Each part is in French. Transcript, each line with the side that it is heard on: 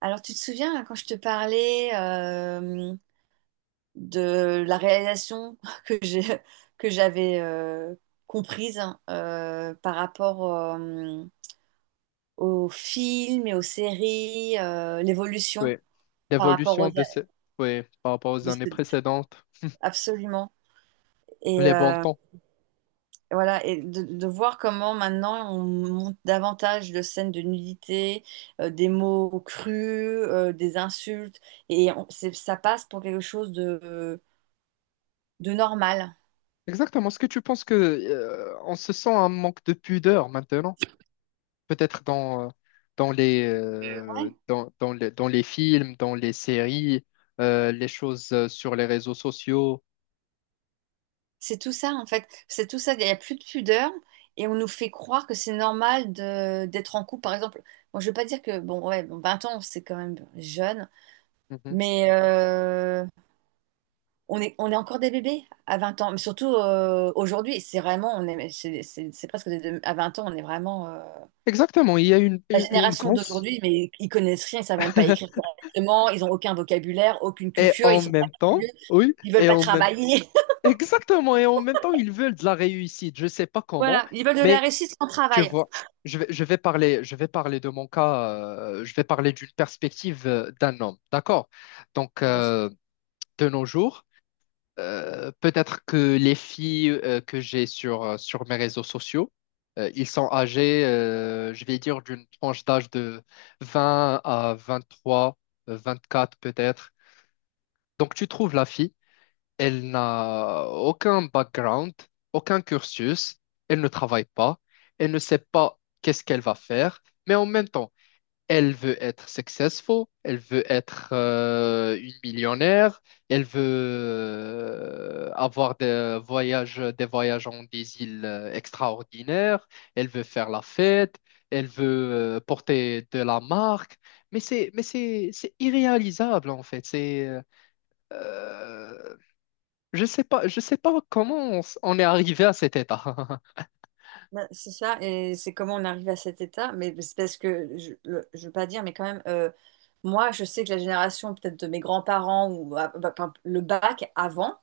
right: Alors, tu te souviens hein, quand je te parlais de la réalisation que j'ai, que j'avais comprise hein, par rapport aux films et aux séries, l'évolution
left: Oui,
right: par rapport aux...
left: l'évolution de ces... Oui, par rapport aux
right: de
left: années
right: ce-
left: précédentes,
right: Absolument. Et
left: les bons
right: euh,
left: temps.
right: voilà, et de voir comment maintenant on monte davantage de scènes de nudité, des mots crus, des insultes, ça passe pour quelque chose de normal.
left: Exactement. Est-ce que tu penses que on se sent un manque de pudeur maintenant? Peut-être dans, dans les,
right: Ouais,
left: dans, dans les films, dans les séries, les choses sur les réseaux sociaux.
right: c'est tout ça en fait. C'est tout ça. Il n'y a plus de pudeur et on nous fait croire que c'est normal de d'être en couple. Par exemple, moi je veux pas dire que bon ouais, bon, 20 ans c'est quand même jeune,
left: Mhm.
right: mais on est encore des bébés à 20 ans. Mais surtout aujourd'hui, c'est vraiment on est c'est presque des deux- à 20 ans on est vraiment
left: Exactement. Il y a une,
right: la
left: une, une
right: génération
left: grosse...
right: d'aujourd'hui, mais ils connaissent rien, ils savent même pas écrire correctement, ils ont aucun vocabulaire, aucune
left: Et
right: culture, ils
left: en
right: sont pas
left: même temps,
right: curieux,
left: oui,
right: ils veulent
left: et
right: pas
left: en même...
right: travailler.
left: Exactement. Et en même temps, ils veulent de la réussite. Je ne sais pas comment,
right: Voilà, ils veulent de la
left: mais...
right: réussite sans
left: Tu
right: travail.
left: vois, je vais parler de mon cas, je vais parler d'une perspective d'un homme, d'accord? Donc, de nos jours, peut-être que les filles que j'ai sur mes réseaux sociaux, ils sont âgés, je vais dire, d'une tranche d'âge de 20 à 23, 24 peut-être. Donc, tu trouves la fille. Elle n'a aucun background, aucun cursus, elle ne travaille pas, elle ne sait pas qu'est-ce qu'elle va faire, mais en même temps, elle veut être successful, elle veut être une millionnaire, elle veut avoir des voyages en des îles extraordinaires, elle veut faire la fête, elle veut porter de la marque, mais c'est irréalisable en fait, c'est euh, je sais pas comment on est arrivé à cet état.
right: Ben, c'est ça, et c'est comment on arrive à cet état, mais c'est parce que, je ne veux pas dire, mais quand même, moi, je sais que la génération peut-être de mes grands-parents, ou ah, bah, par exemple, le bac avant,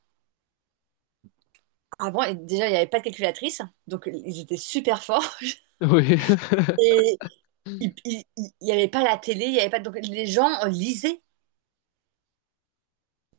right: avant, et déjà, il n'y avait pas de calculatrice, donc ils étaient super forts,
left: Oui.
right: et il n'y avait pas la télé, il y avait pas, donc les gens lisaient,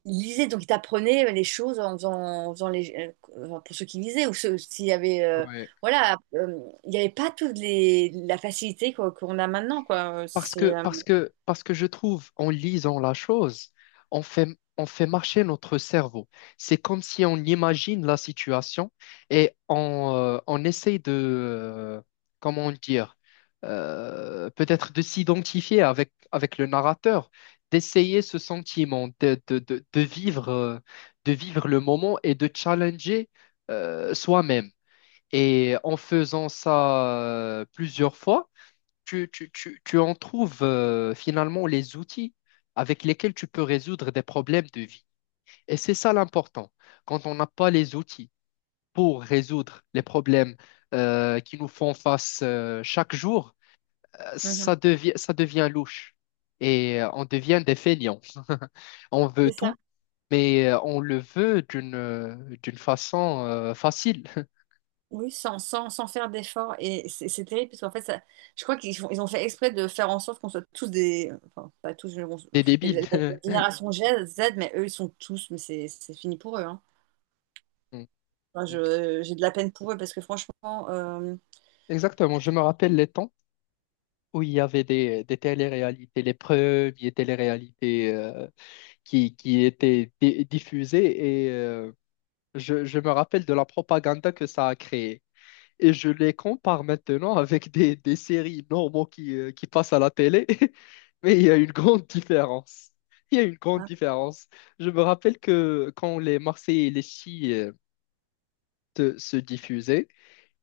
right: ils lisaient, donc ils t'apprenaient les choses en faisant, en faisant les, enfin, pour ceux qui lisaient, ou ceux, s'il y avait,
left: Ouais.
right: voilà, il n'y avait pas toute les, la facilité qu'on a maintenant, quoi,
left: Parce que, parce que, parce que je trouve, en lisant la chose, on fait, on fait marcher notre cerveau. C'est comme si on imagine la situation et on essaye de, euh, comment dire, peut-être de s'identifier avec le narrateur, d'essayer ce sentiment, de vivre le moment et de challenger, soi-même. Et en faisant ça plusieurs fois, tu en trouves finalement les outils avec lesquels tu peux résoudre des problèmes de vie. Et c'est ça l'important. Quand on n'a pas les outils pour résoudre les problèmes qui nous font face chaque jour,
right: Mhm.
left: ça devient louche. Et on devient des fainéants. On veut
right: C'est ça.
left: tout, mais on le veut d'une d'une façon facile,
right: Oui, sans faire d'efforts. Et c'est terrible parce qu'en fait, ça, je crois ils ont fait exprès de faire en sorte qu'on soit tous des. Enfin, pas tous, mais bon,
left: des
right: mais
left: débiles.
right: la génération Z, mais eux, ils sont tous, mais c'est fini pour eux, hein. Enfin, j'ai de la peine pour eux parce que franchement.
left: Exactement, je me rappelle les temps où il y avait des téléréalités, les premières téléréalités qui étaient diffusées et je me rappelle de la propagande que ça a créée. Et je les compare maintenant avec des séries normaux qui passent à la télé, mais il y a une grande différence. Il y a une grande
right: Ah,
left: différence. Je me rappelle que quand les Marseillais et les Chi se diffusaient,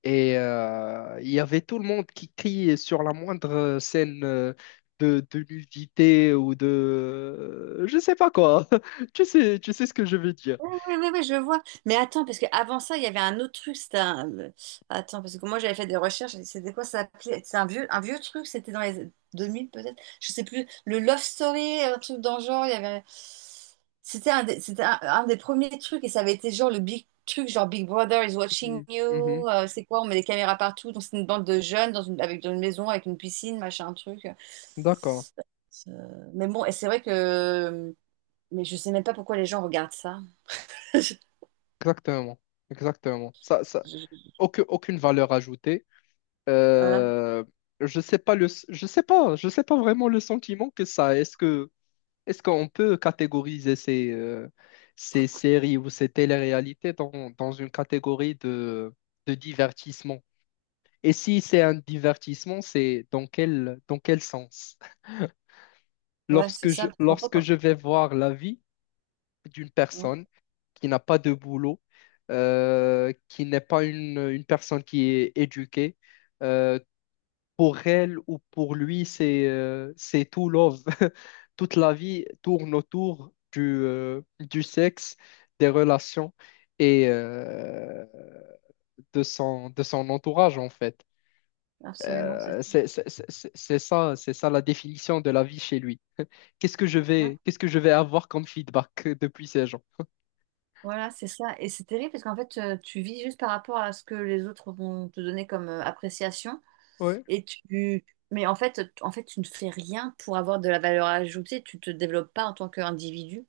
left: et il y avait tout le monde qui criait sur la moindre scène de nudité ou de... Je sais pas quoi. Tu sais ce que je veux dire.
right: oui, oui, oui, oui, je vois. Mais attends, parce qu'avant ça, il y avait un autre truc. Attends, parce que moi, j'avais fait des recherches. C'était quoi ça s'appelait? Un vieux truc. C'était dans les 2000 peut-être. Je sais plus. Le Love Story, un truc dans le genre. Il y avait... c'était un des premiers trucs. Et ça avait été genre le big truc, genre Big Brother is watching
left: Mhm.
right: you.
left: Mhm.
right: C'est quoi? On met des caméras partout. Donc, c'est une bande de jeunes dans une maison, avec une piscine, machin, truc.
left: D'accord.
right: Mais bon, et c'est vrai que... Mais je sais même pas pourquoi les gens regardent ça.
left: Exactement. Exactement. Ça... Aucune valeur ajoutée.
right: Voilà.
left: Euh, Je sais pas le... je sais pas vraiment le sentiment que ça a. Est-ce qu'on peut catégoriser ces séries ou ces téléréalités dans, dans une catégorie de divertissement? Et si c'est un divertissement, c'est dans dans quel sens?
right: Ouais, c'est ça. Parce qu'en fait,
left: Lorsque je vais voir la vie d'une
right: ouais,
left: personne qui n'a pas de boulot, qui n'est pas une personne qui est éduquée, euh, pour elle ou pour lui, c'est tout love. Toute la vie tourne autour du sexe, des relations et de son entourage, en fait.
right: absolument, c'est ça.
left: C'est ça la définition de la vie chez lui.
right: Ouais,
left: Qu'est-ce que je vais avoir comme feedback depuis ces gens?
right: voilà, c'est ça. Et c'est terrible parce qu'en fait, tu vis juste par rapport à ce que les autres vont te donner comme appréciation.
left: Ouais,
right: Et tu... Mais en fait, en fait, tu ne fais rien pour avoir de la valeur ajoutée. Tu te développes pas en tant qu'individu.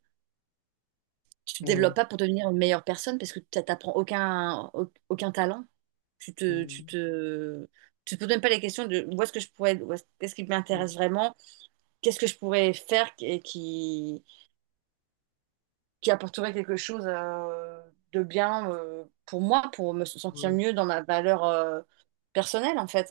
right: Tu te développes
left: ouais.
right: pas pour devenir une meilleure personne parce que tu n'apprends aucun talent. Tu te, tu
left: Mm,
right: te... Tu te poses même pas les questions de où est-ce que je pourrais, où est-ce- qu'est-ce qui
left: mm,
right: m'intéresse vraiment, qu'est-ce que je pourrais faire qui apporterait quelque chose de bien pour moi, pour me sentir
left: ouais. Je
right: mieux dans ma valeur personnelle, en fait.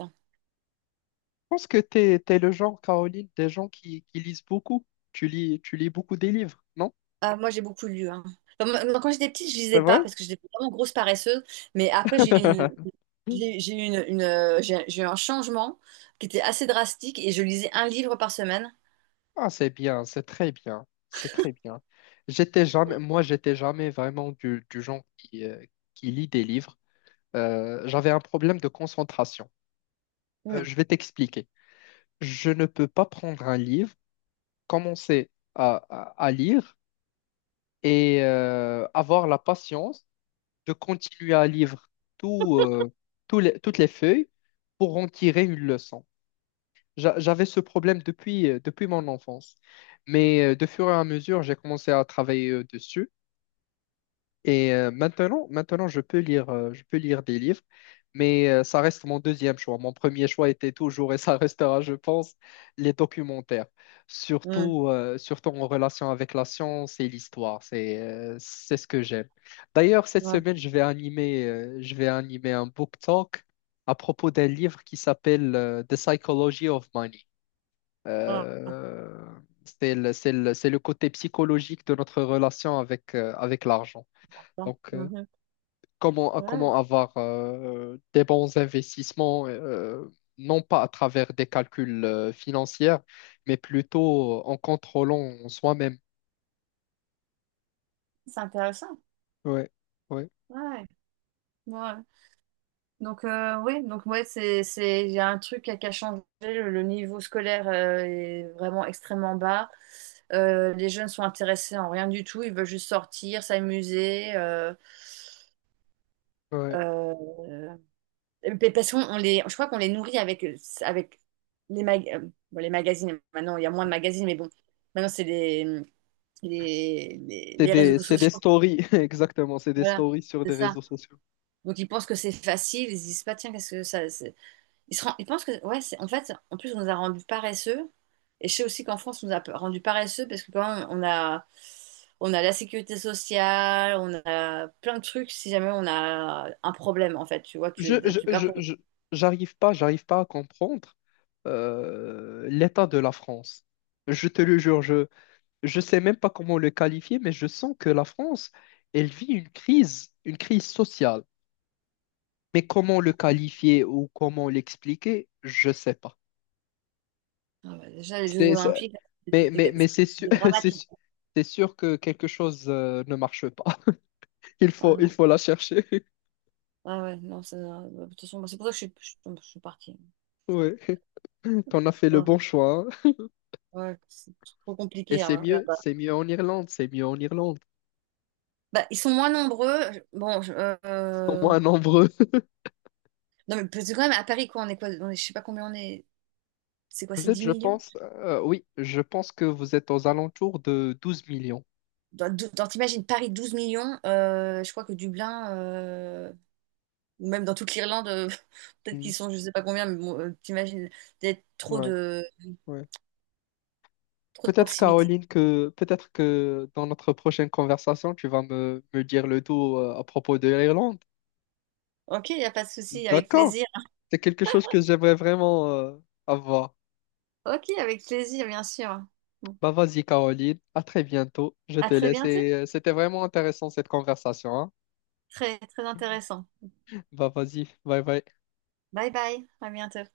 left: pense que tu es, le genre, Caroline, des gens qui lisent beaucoup. Tu lis beaucoup des livres, non?
right: Ah, moi, j'ai beaucoup lu, hein. Enfin, moi, quand j'étais petite, je
left: C'est
right: lisais pas
left: vrai?
right: parce que j'étais vraiment grosse paresseuse. Mais après, j'ai une, j'ai eu une, j'ai eu un changement qui était assez drastique et je lisais un livre par semaine.
left: Ah, c'est bien, c'est très bien, c'est très bien. J'étais jamais, moi, j'étais jamais vraiment du genre qui lit des livres. J'avais un problème de concentration.
right: Mm,
left: Je vais t'expliquer. Je ne peux pas prendre un livre, commencer à, à lire et avoir la patience de continuer à lire tout, toutes les feuilles pour en tirer une leçon. J'avais ce problème depuis, depuis mon enfance. Mais de fur et à mesure, j'ai commencé à travailler dessus. Et maintenant, je peux lire des livres, mais ça reste mon deuxième choix. Mon premier choix était toujours, et ça restera, je pense, les documentaires.
right: mm,
left: Surtout, surtout en relation avec la science et l'histoire. C'est ce que j'aime. D'ailleurs, cette
right: ouais,
left: semaine, je vais animer un book talk à propos d'un livre qui s'appelle The Psychology of Money.
right: ouais,
left: Euh, c'est le côté psychologique de notre relation avec, avec l'argent.
right: ouais,
left: Donc,
right: mhm.
left: comment,
right: Ouais,
left: comment avoir des bons investissements, non pas à travers des calculs financiers, mais plutôt en contrôlant soi-même.
right: c'est intéressant.
left: Ouais, ouais,
right: Ouais, ouais. Donc oui, donc ouais, c'est il y a un truc qui a changé. Le niveau scolaire est vraiment extrêmement bas. Les jeunes sont intéressés en rien du tout. Ils veulent juste sortir, s'amuser.
left: ouais.
right: Euh, et puis, parce qu'on on les, je crois qu'on les nourrit avec les mag- euh, bon, les magazines. Maintenant, il y a moins de magazines, mais bon, maintenant c'est
left: C'est
right: les réseaux
left: c'est des
right: sociaux.
left: stories, exactement, c'est des
right: Voilà,
left: stories sur
right: c'est
left: des
right: ça.
left: réseaux sociaux.
right: Donc ils pensent que c'est facile. Ils se disent pas tiens, qu'est-ce que ça. Il pense que, ouais, en fait, en plus, on nous a rendus paresseux. Et je sais aussi qu'en France, on nous a rendus paresseux parce que quand même, on a la sécurité sociale, on a plein de trucs si jamais on a un problème, en fait. Tu vois,
left: je, je,
right: tu perds
left: je,
right: ton...
left: je- j'arrive pas à comprendre l'état de la France. Je te le jure, je sais même pas comment le qualifier, mais je sens que la France, elle vit une crise sociale. Mais comment le qualifier ou comment l'expliquer, je sais pas.
right: Ah ouais, déjà, les Jeux
left: C'est, c'est-
right: Olympiques, c'était
left: mais c'est sûr,
right: c'était dramatique.
left: c'est sûr que quelque chose ne marche pas.
right: Ah
left: Il
right: non,
left: faut la chercher.
right: ah ouais, non, ça- de toute façon, c'est pour ça que je suis partie.
left: Oui, on a fait le bon
right: Ah
left: choix, hein.
right: ouais, c'est trop
left: Et
right: compliqué hein, là-bas.
left: c'est mieux en Irlande, c'est mieux en Irlande.
right: Bah, ils sont moins nombreux. Bon,
left: Au
right: euh,
left: moins nombreux.
right: non, mais parce que quand même, à Paris, quoi? On est, je sais pas combien on est. C'est quoi,
left: Vous
right: c'est
left: êtes,
right: 10
left: je
right: millions?
left: pense, oui, je pense que vous êtes aux alentours de 12 millions.
right: T'imagines Paris 12 millions, je crois que Dublin, ou même dans toute l'Irlande, peut-être
left: Mm.
right: qu'ils sont je sais pas combien, mais bon, t'imagines d'être
left: Ouais, ouais.
right: trop de
left: Peut-être,
right: proximité.
left: Caroline, que peut-être que dans notre prochaine conversation, tu vas me, me dire le tout à propos de l'Irlande.
right: Ok, il n'y a pas de souci, avec
left: D'accord.
right: plaisir.
left: C'est quelque chose que j'aimerais vraiment avoir.
right: Ok, avec plaisir, bien sûr. Bon.
left: Bah vas-y, Caroline, à très bientôt. Je
right: À
left: te
right: très
left: laisse
right: bientôt.
left: et c'était vraiment intéressant cette conversation, hein.
right: Très, très intéressant.
left: Bah vas-y, bye bye.
right: Bye bye, à bientôt.